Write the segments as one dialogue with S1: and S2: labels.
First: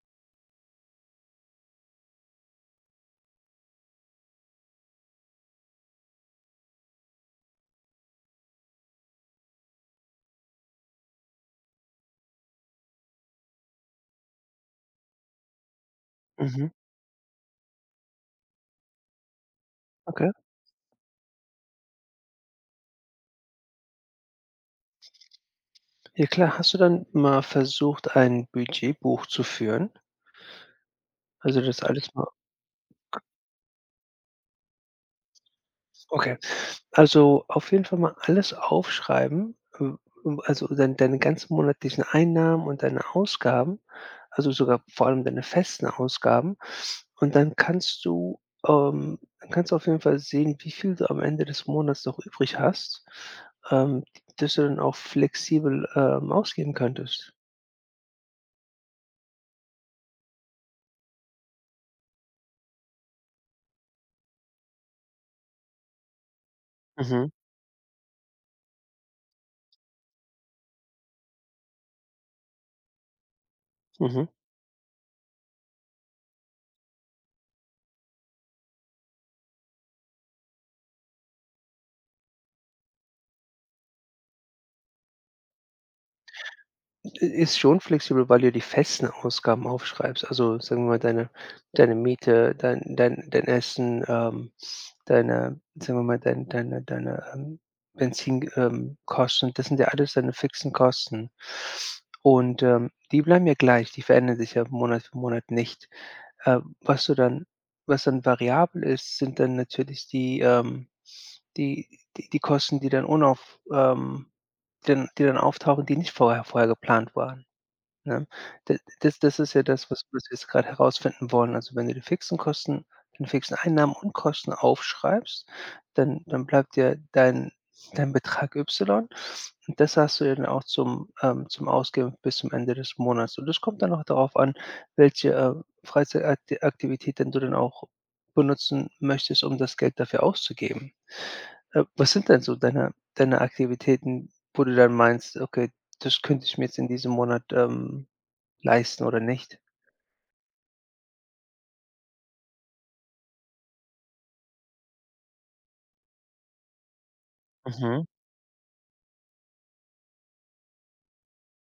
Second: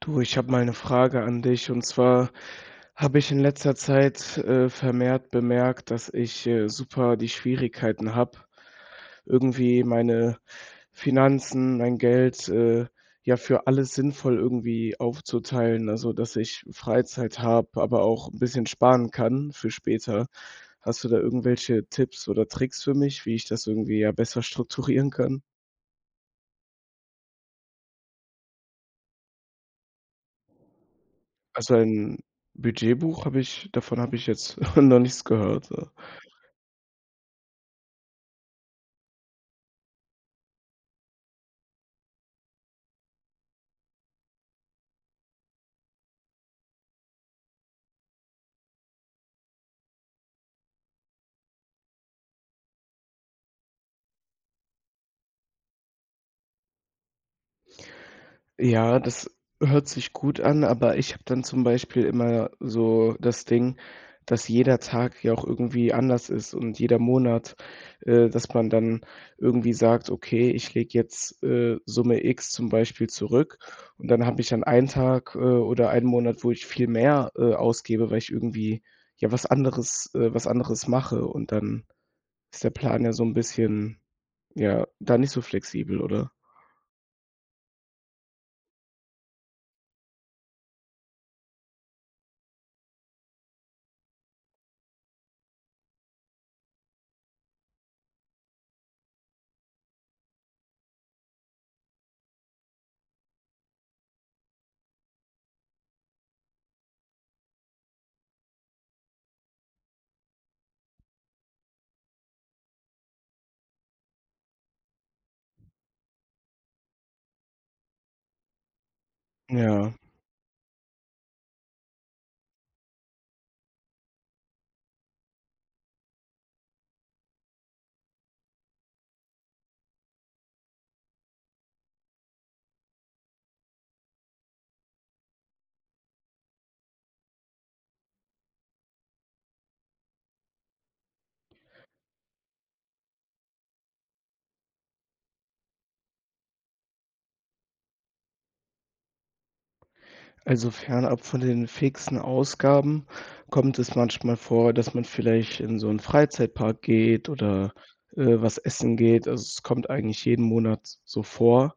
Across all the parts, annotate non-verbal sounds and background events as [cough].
S1: Du, ich habe mal eine Frage an dich. Und zwar habe ich in letzter Zeit, vermehrt bemerkt, dass ich super die Schwierigkeiten habe, irgendwie meine Finanzen, mein Geld, ja, für alles sinnvoll irgendwie aufzuteilen. Also, dass ich
S2: Mhm,
S1: Freizeit habe, aber auch ein bisschen sparen kann für später.
S2: okay.
S1: Hast du da irgendwelche Tipps oder Tricks für mich, wie ich das irgendwie, ja, besser strukturieren kann?
S2: Ja klar, hast du dann mal versucht, ein Budgetbuch zu führen? Also,
S1: Also,
S2: das alles
S1: ein
S2: mal.
S1: Budgetbuch habe ich davon habe ich jetzt [laughs] noch nichts gehört.
S2: Okay. Also, auf jeden Fall mal alles aufschreiben, also deine ganzen monatlichen Einnahmen und deine Ausgaben, also sogar vor allem deine festen Ausgaben. Und dann kannst du auf jeden Fall sehen, wie viel du am Ende des Monats noch übrig hast, d du dann auch flexibel, ausgeben könntest.
S1: Ja, das hört sich gut an, aber ich habe dann zum Beispiel immer so das Ding, dass jeder Tag ja auch irgendwie anders ist und jeder
S2: Mhm,
S1: Monat, dass man dann irgendwie sagt: „Okay, ich lege jetzt Summe X zum Beispiel zurück“ und
S2: mhm.
S1: dann habe ich dann einen Tag oder einen Monat, wo ich viel mehr ausgebe, weil ich irgendwie, ja, was anderes mache und dann ist der Plan ja so ein bisschen Ja, da nicht so flexibel, oder?
S2: Ist schon flexibel, weil du die festen Ausgaben aufschreibst. Also, sagen wir mal, deine Miete, dein Essen, deine, sagen wir mal, deine, Benzin Kosten, das sind ja alles deine fixen Kosten. Und, die bleiben ja gleich, die verändern sich ja Monat für Monat nicht. Äh, was du dann was dann variabel ist, sind dann natürlich die die Kosten, die dann unauf die dann auftauchen, die nicht vorher geplant waren. Ne? D das das ist ja das,
S1: Ja,
S2: was wir jetzt grad herausfinden wollen. Also, wenn du die fixen Kosten den fixen Einnahmen und Kosten aufschreibst, dann bleibt ja dein Betrag Y, und das hast du ja dann auch zum Ausgeben bis zum Ende des Monats. Und das kommt dann auch darauf an, welche, Freizeitakti denn du dann auch benutzen möchtest, um das Geld dafür auszugeben. Was sind denn so deine Aktivitäten, wo du dann meinst: „Okay, das könnte ich mir jetzt in diesem Monat leisten oder nicht?"
S1: also fernab von den fixen Ausgaben kommt es manchmal vor, dass man vielleicht in so 'n Freizeitpark geht oder,
S2: Mhm.
S1: äh, was essen geht. Also, es kommt eigentlich jeden Monat so vor.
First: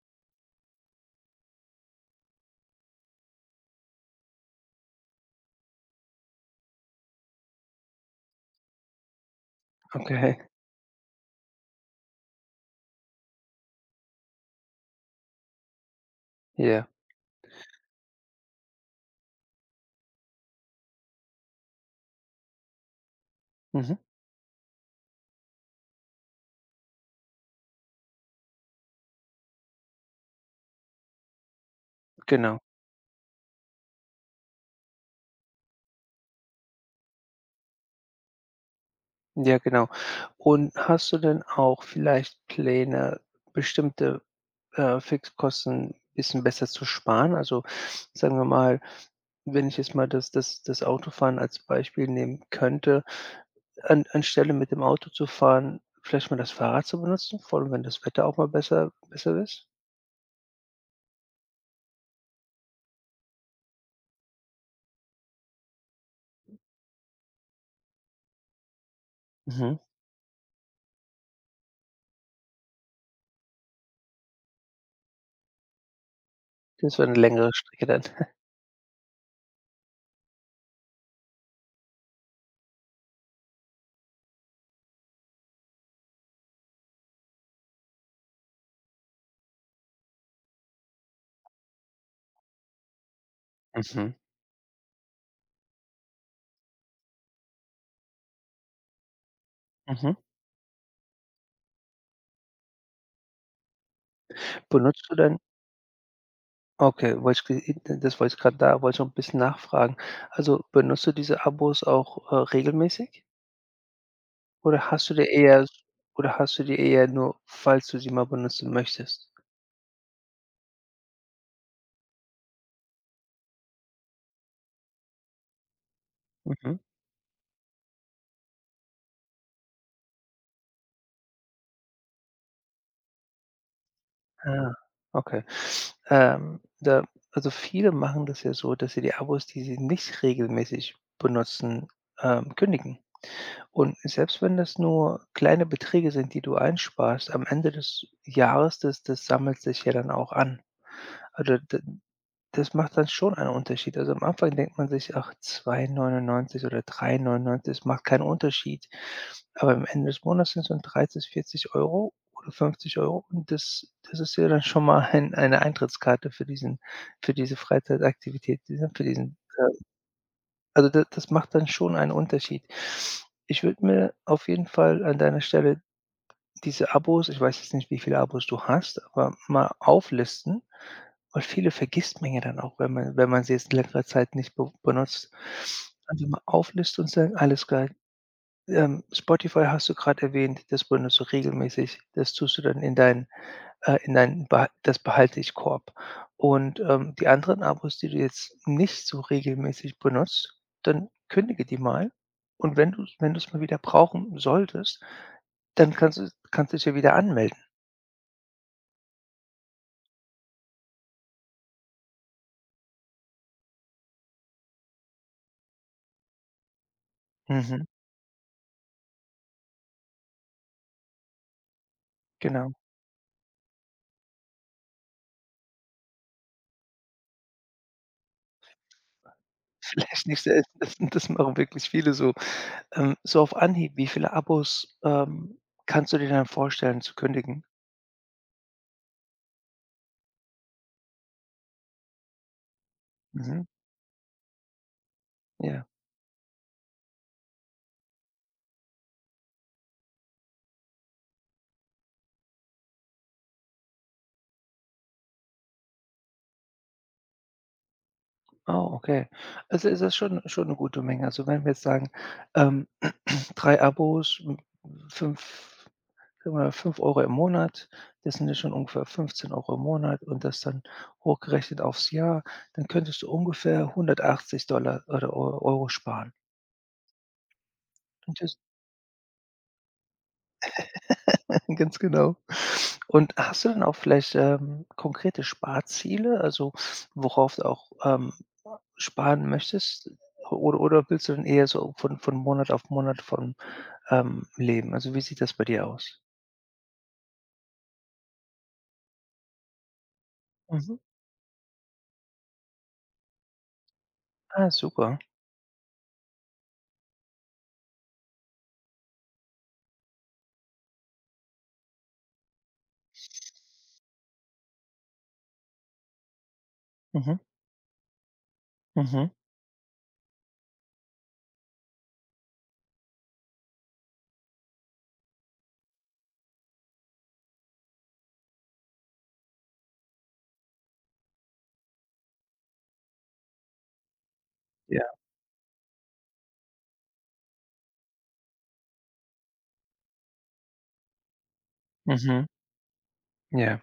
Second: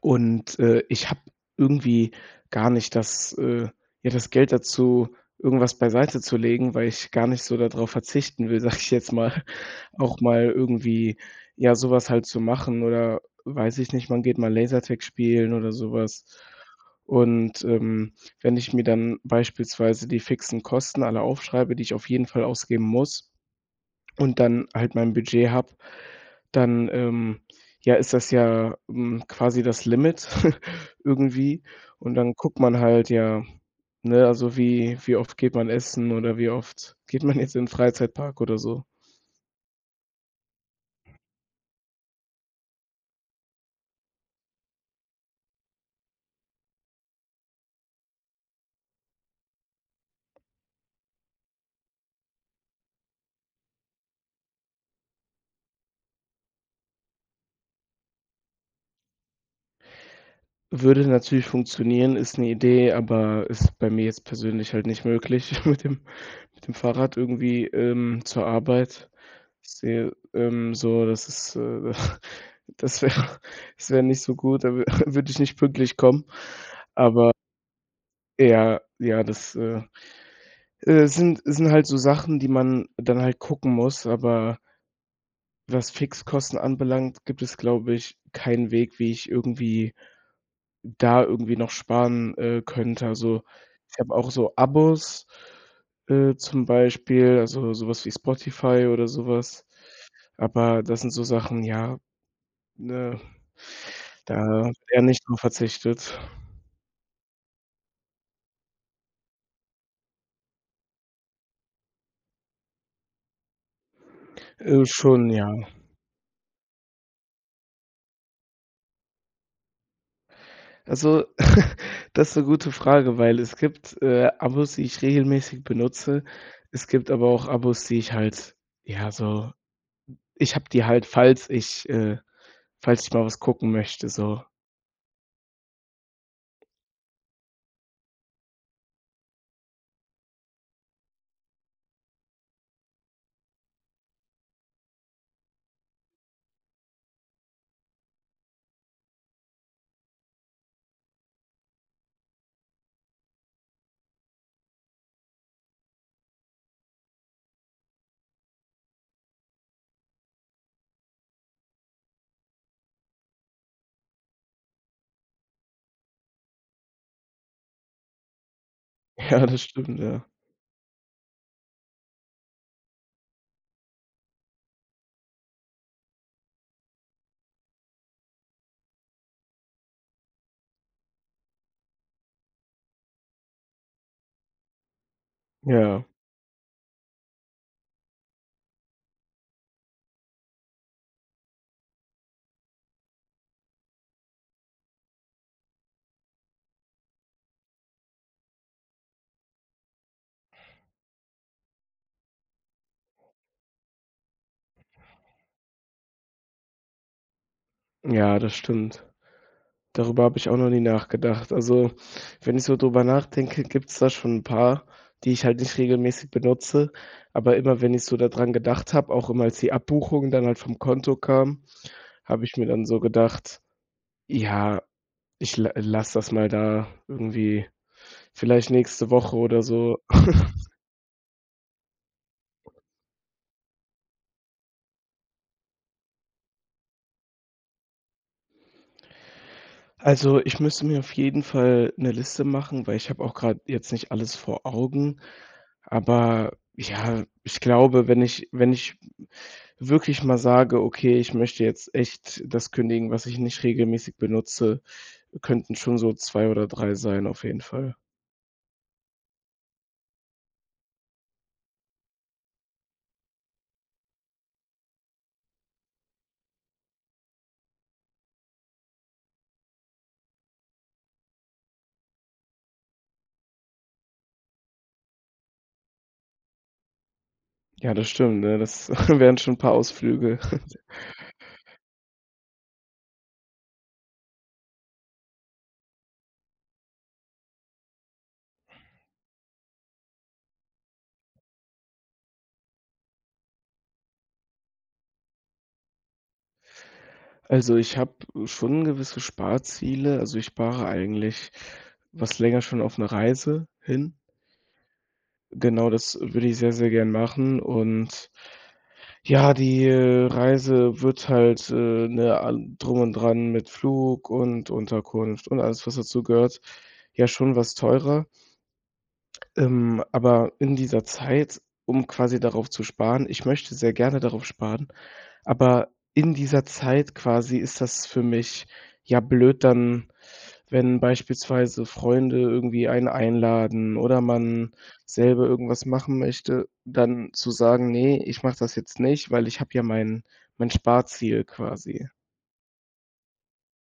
S1: Und ich habe irgendwie gar nicht das ja, das Geld dazu, irgendwas beiseite zu legen, weil ich gar nicht so darauf verzichten will, [laughs] sage ich jetzt mal, [laughs] auch
S2: Okay,
S1: mal irgendwie, ja, sowas halt zu machen oder weiß ich nicht, man geht mal Lasertag spielen oder sowas.
S2: ja.
S1: Und, wenn ich mir dann beispielsweise die fixen Kosten alle aufschreibe, die ich auf jeden Fall ausgeben muss
S2: Mhm.
S1: und dann halt mein Budget habe, dann ja, ist das ja, hm, quasi das Limit [laughs] irgendwie. Und dann guckt
S2: Genau.
S1: man halt, ja, ne, also wie oft geht man essen oder wie oft geht man jetzt in 'n Freizeitpark oder so.
S2: Ja, genau. Und hast du denn auch vielleicht Pläne, bestimmte Fixkosten bisschen besser zu sparen? Also, sagen wir mal, wenn ich jetzt mal das Autofahren als Beispiel nehmen könnte, an anstelle mit dem Auto zu fahren, vielleicht mal das Fahrrad zu benutzen, vor allem wenn das Wetter auch mal besser ist?
S1: Würde natürlich funktionieren, ist eine Idee, aber ist bei mir jetzt persönlich halt nicht möglich [laughs] mit dem Mit dem Fahrrad irgendwie, zur Arbeit. Ich
S2: Mhm.
S1: sehe, das ist, [laughs] das wäre das wäre nicht so gut, da würde [laughs] ich nicht pünktlich kommen.
S2: Das wäre eine
S1: Aber
S2: längere Strecke dann. [laughs]
S1: ja, ja, das sind sind halt so Sachen, die man dann halt gucken muss, aber was Fixkosten anbelangt, gibt es, glaube ich, keinen Weg, wie ich irgendwie da irgendwie noch sparen könnte. Also, ich
S2: Mhm,
S1: habe auch so Abos, zum Beispiel, also so was wie Spotify oder so was.
S2: mhm.
S1: Aber das sind so Sachen, ja, ne, da wird eher
S2: Benutzt du
S1: nicht
S2: denn?
S1: drauf verzichtet.
S2: Okay, wollte ich ge das wollte ich gerade da wollte ich noch 'n bisschen nachfragen. Also, benutzt du diese Abos auch regelmäßig?
S1: Äh,
S2: Oder hast du dir
S1: schon, ja.
S2: eher oder hast du die eher nur, falls du sie mal benutzen möchtest?
S1: Also, [laughs] das ist 'ne gute Frage, weil es gibt, Abos, die ich regelmäßig benutze.
S2: Mhm.
S1: Es gibt aber auch Abos, die ich halt ja, so ich habe die halt, falls ich falls ich mal was gucken möchte, so.
S2: Ah, okay. Da also, viele machen das ja so, dass sie die Abos, die sie nicht regelmäßig benutzen kündigen. Und selbst wenn das nur kleine Beträge sind, die du einsparst, am Ende des Jahres, das sammelt sich ja dann auch an. Also, d Das macht dann schon einen Unterschied. Also, am Anfang denkt man sich: „Ach, 2,99 € oder 3,99 €, es macht keinen Unterschied." Aber am Ende des Monats sind es dann 30, 40 € oder 50 €, und das ist ja dann schon mal eine Eintrittskarte für diesen für diese Freizeitaktivität, ne, für diesen
S1: Ja, das
S2: äh,
S1: stimmt, ja.
S2: Also, da, das macht dann schon einen Unterschied. Ich würde mir auf jeden Fall an deiner Stelle diese Abos, ich weiß jetzt nicht, wie viele Abos du hast, aber mal auflisten, und viele vergisst man ja dann auch, wenn man sie jetzt längere Zeit nicht be benutzt.
S1: Ja,
S2: Also, mal auflistet und sagen: „Alles klar Spotify hast du gerade erwähnt, das benutzt du regelmäßig. Das tust du dann in deinen beha das Behalte-ich-Korb. Und, die anderen Abos, die du jetzt nicht so regelmäßig benutzt, dann kündige die mal. Und wenn du es mal wieder brauchen solltest, dann kannst du dich ja wieder anmelden."
S1: ja, das stimmt. Darüber habe ich auch noch nie nachgedacht. Also, wenn ich so drüber nachdenke, gibt's da schon ein paar, die ich halt nicht regelmäßig benutze, aber immer,
S2: Mhm,
S1: wenn ich so daran gedacht habe, auch immer als die Abbuchung dann halt vom Konto kam, habe ich mir
S2: genau.
S1: dann so gedacht: „Ja, ich la lasse das mal da irgendwie vielleicht nächste Woche oder so.“
S2: Vielleicht nicht selten, das machen wirklich viele so. So auf Anhieb, wie viele Abos kannst du dir dann vorstellen zu kündigen?
S1: Also, ich müsste mir auf jeden Fall eine Liste machen, weil ich habe auch gerade
S2: Mhm,
S1: jetzt nicht alles vor Augen.
S2: ja.
S1: Aber ja, ich glaube, wenn ich wirklich mal sage: „Okay, ich möchte jetzt echt das kündigen, was ich nicht regelmäßig benutze“, könnten schon so 2 oder 3 sein auf jeden Fall.
S2: Oh, okay. Also, ist das schon 'ne gute Menge. Also, wenn wir jetzt sagen, ähm, [clears throat] 3 Abos, 5, sagen wir mal 5 € im Monat, das sind ja schon ungefähr 15 € im Monat, und das dann hochgerechnet aufs Jahr, dann könntest du ungefähr 180 oder Eu Euro sparen.
S1: Ja, das stimmt, ne?
S2: [unintelligible]
S1: Das [laughs] wären schon ein paar Ausflüge. [laughs]
S2: [laughs] Ganz genau. Und hast du denn auch vielleicht konkrete Sparziele, also worauf du auch sparen möchtest? Oder willst du dann eher so von Monat auf Monat leben? Also, wie sieht das bei dir aus?
S1: Also, ich habe schon gewisse Sparziele. Also, ich spare
S2: Mhm.
S1: eigentlich was länger schon auf eine Reise hin.
S2: Ah, super.
S1: Genau, das würde ich sehr, sehr gern machen und ja, die Reise wird halt, ne, all drum und dran mit Flug und Unterkunft und alles, was dazu gehört ja
S2: Mhm.
S1: schon was teurer.
S2: Mhm.
S1: Aber in dieser Zeit, um quasi darauf zu sparen ich möchte sehr gerne darauf sparen, aber in dieser Zeit quasi ist das für mich, ja, blöd dann, wenn beispielsweise Freunde irgendwie einen einladen oder man
S2: Ja.
S1: selber irgendwas machen möchte, dann zu sagen: „Ne, ich mache das jetzt nicht, weil ich habe ja mein Sparziel quasi.“
S2: Mhm. Ja.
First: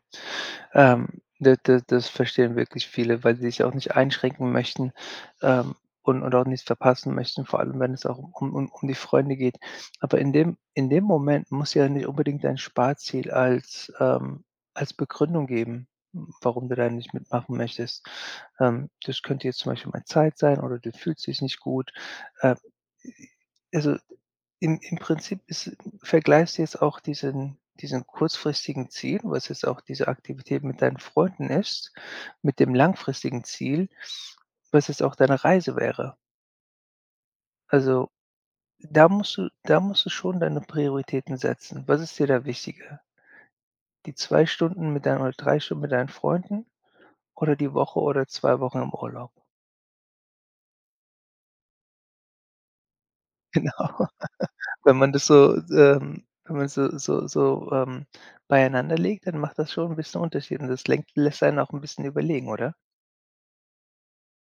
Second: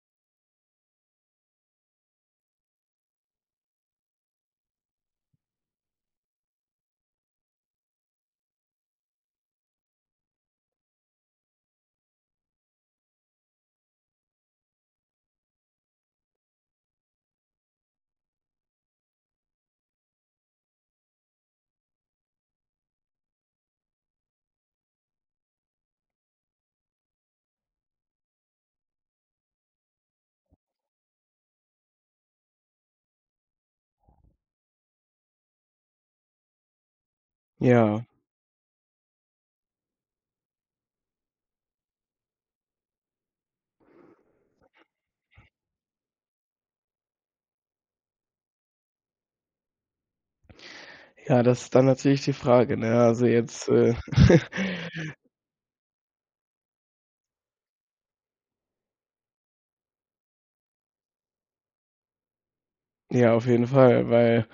S2: Da da das verstehen wirklich viele, weil sie sich auch nicht einschränken möchten, ähm, und auch nichts verpassen möchten, vor allem wenn es auch um die Freunde geht. Aber in dem Moment muss ja nicht unbedingt dein Sparziel als als Begründung geben, warum du da nicht mitmachen möchtest. Das könnte jetzt zum Beispiel mal Zeit sein, oder du fühlst dich nicht gut. Äh, also, im Prinzip ist vergleichst du jetzt auch diesen kurzfristigen Ziel, was jetzt auch diese Aktivität mit deinen Freunden ist, mit dem langfristigen Ziel, was jetzt auch deine Reise wäre.
S1: Ja.
S2: Also, da musst du schon deine Prioritäten setzen. Was ist dir da wichtiger? Die 2 Stunden mit deinen oder 3 Stunden mit deinen Freunden, oder die Woche oder 2 Wochen im Urlaub?
S1: Ja, das ist dann natürlich die Frage, ne? Also jetzt,
S2: Genau. [laughs] Wenn
S1: [laughs]
S2: man das so, wenn man so beieinander legt, dann macht das schon ein bisschen Unterschied, und das lenkt lässt einen auch ein bisschen überlegen, oder?
S1: ja, auf jeden Fall, weil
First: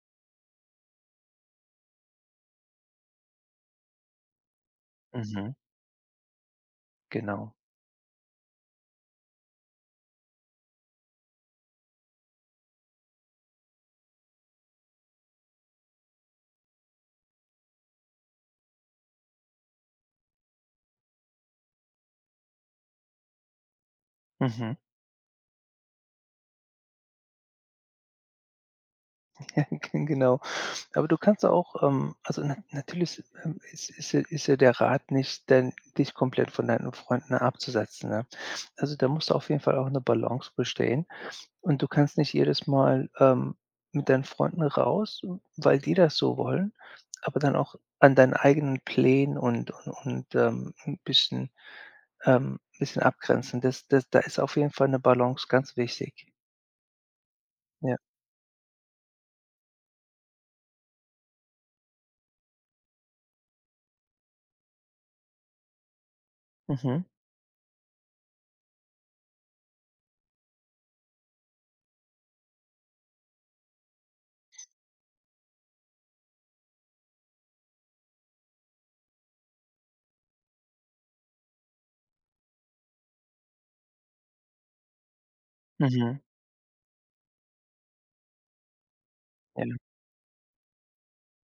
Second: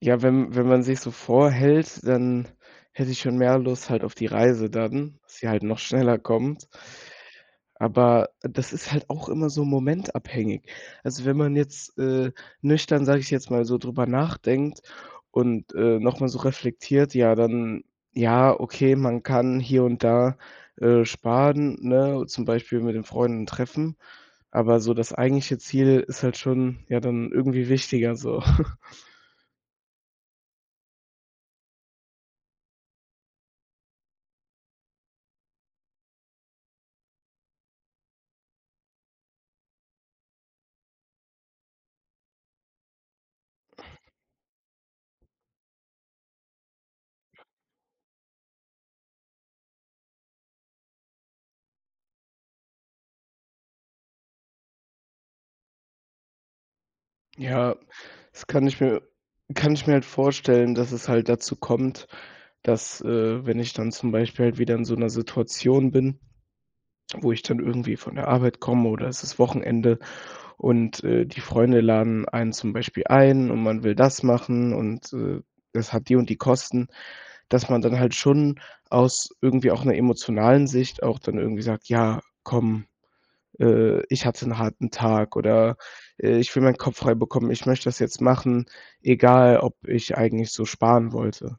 S1: Ja, wenn man sich so vorhält, dann hätte ich schon mehr Lust halt auf die Reise dann, dass sie
S2: Mhm.
S1: halt noch [laughs] schneller kommt.
S2: Genau.
S1: Aber das ist halt auch immer so momentabhängig. Also, wenn man jetzt nüchtern, sage ich jetzt mal, so drüber nachdenkt und, noch so reflektiert, ja, dann ja, okay, man kann hier und da, sparen, ne, zum Beispiel mit den Freunden treffen,
S2: Mhm.
S1: aber
S2: [laughs]
S1: so das eigentliche Ziel ist halt schon, ja, dann irgendwie wichtiger so. [laughs]
S2: Ja, genau. Aber du kannst auch, also, natürlich, ist ja der Rat nicht, denn dich komplett von deinen Freunden abzusetzen, ne? Also, da muss auf jeden Fall auch eine Balance bestehen, und du kannst nicht jedes Mal mit deinen Freunden raus, weil die das so wollen, aber dann auch an deinen eigenen Plänen und 'n bisschen bisschen abgrenzen. Das da ist auf jeden Fall eine Balance ganz wichtig.
S1: Ja,
S2: Ja.
S1: das kann ich mir halt vorstellen, dass es halt dazu kommt, dass, wenn ich dann zum Beispiel halt wieder in so 'ner Situation bin,
S2: Mhm.
S1: wo ich dann irgendwie von der Arbeit komme oder es ist Wochenende und, die Freunde laden einen zum Beispiel ein und man will das machen und, das hat die und die Kosten, dass man dann halt schon aus irgendwie auch 'ner emotionalen Sicht auch dann irgendwie sagt: „Ja, komm, ich hatte 'n harten Tag oder,
S2: Mhm.
S1: ich will meinen Kopf frei bekommen, ich möchte das jetzt machen, egal
S2: Ja.
S1: ob ich eigentlich so sparen wollte.“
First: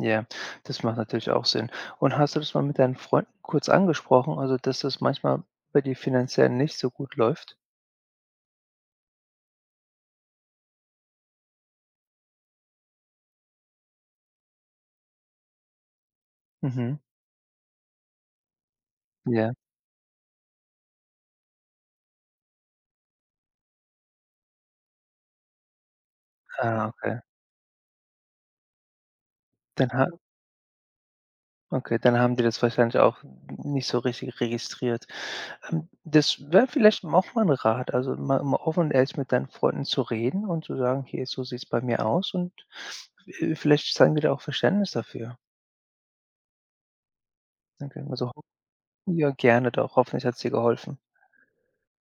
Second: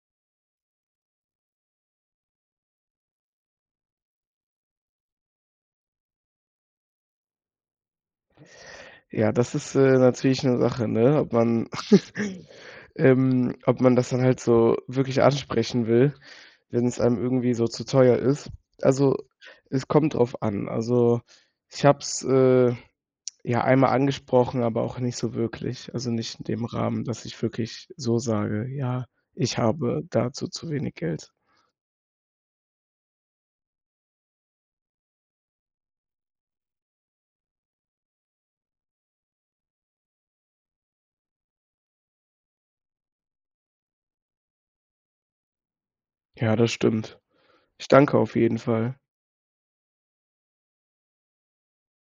S2: Ja, das macht natürlich auch Sinn. Und hast du das mal mit deinen Freunden kurz angesprochen, also, dass das manchmal bei dir finanziell nicht so gut läuft?
S1: Ja, das ist, natürlich 'ne Sache, ne, ob man [laughs] ob man das dann halt so wirklich ansprechen will,
S2: Mhm.
S1: wenn's einem irgendwie so zu teuer ist. Also,
S2: Ja.
S1: es kommt drauf an. Also, ich habe es ja, einmal angesprochen, aber auch nicht so wirklich. Also, nicht in dem
S2: Ah,
S1: Rahmen,
S2: okay.
S1: dass ich wirklich so sage: „Ja, ich
S2: Dann
S1: habe
S2: ha
S1: dazu zu wenig Geld.“
S2: Okay, dann haben die das wahrscheinlich auch nicht so richtig registriert. Das wäre vielleicht auch mal 'n Rat, also, mal offen und ehrlich mit deinen Freunden zu reden und zu sagen: „Hier, so sieht's bei mir aus", und vielleicht zeigen die da auch Verständnis dafür.
S1: Ja, das stimmt.
S2: Dann
S1: Ich
S2: können wir
S1: danke
S2: so.
S1: auf jeden Fall.
S2: Ja, gerne doch. Hoffentlich hat's dir geholfen.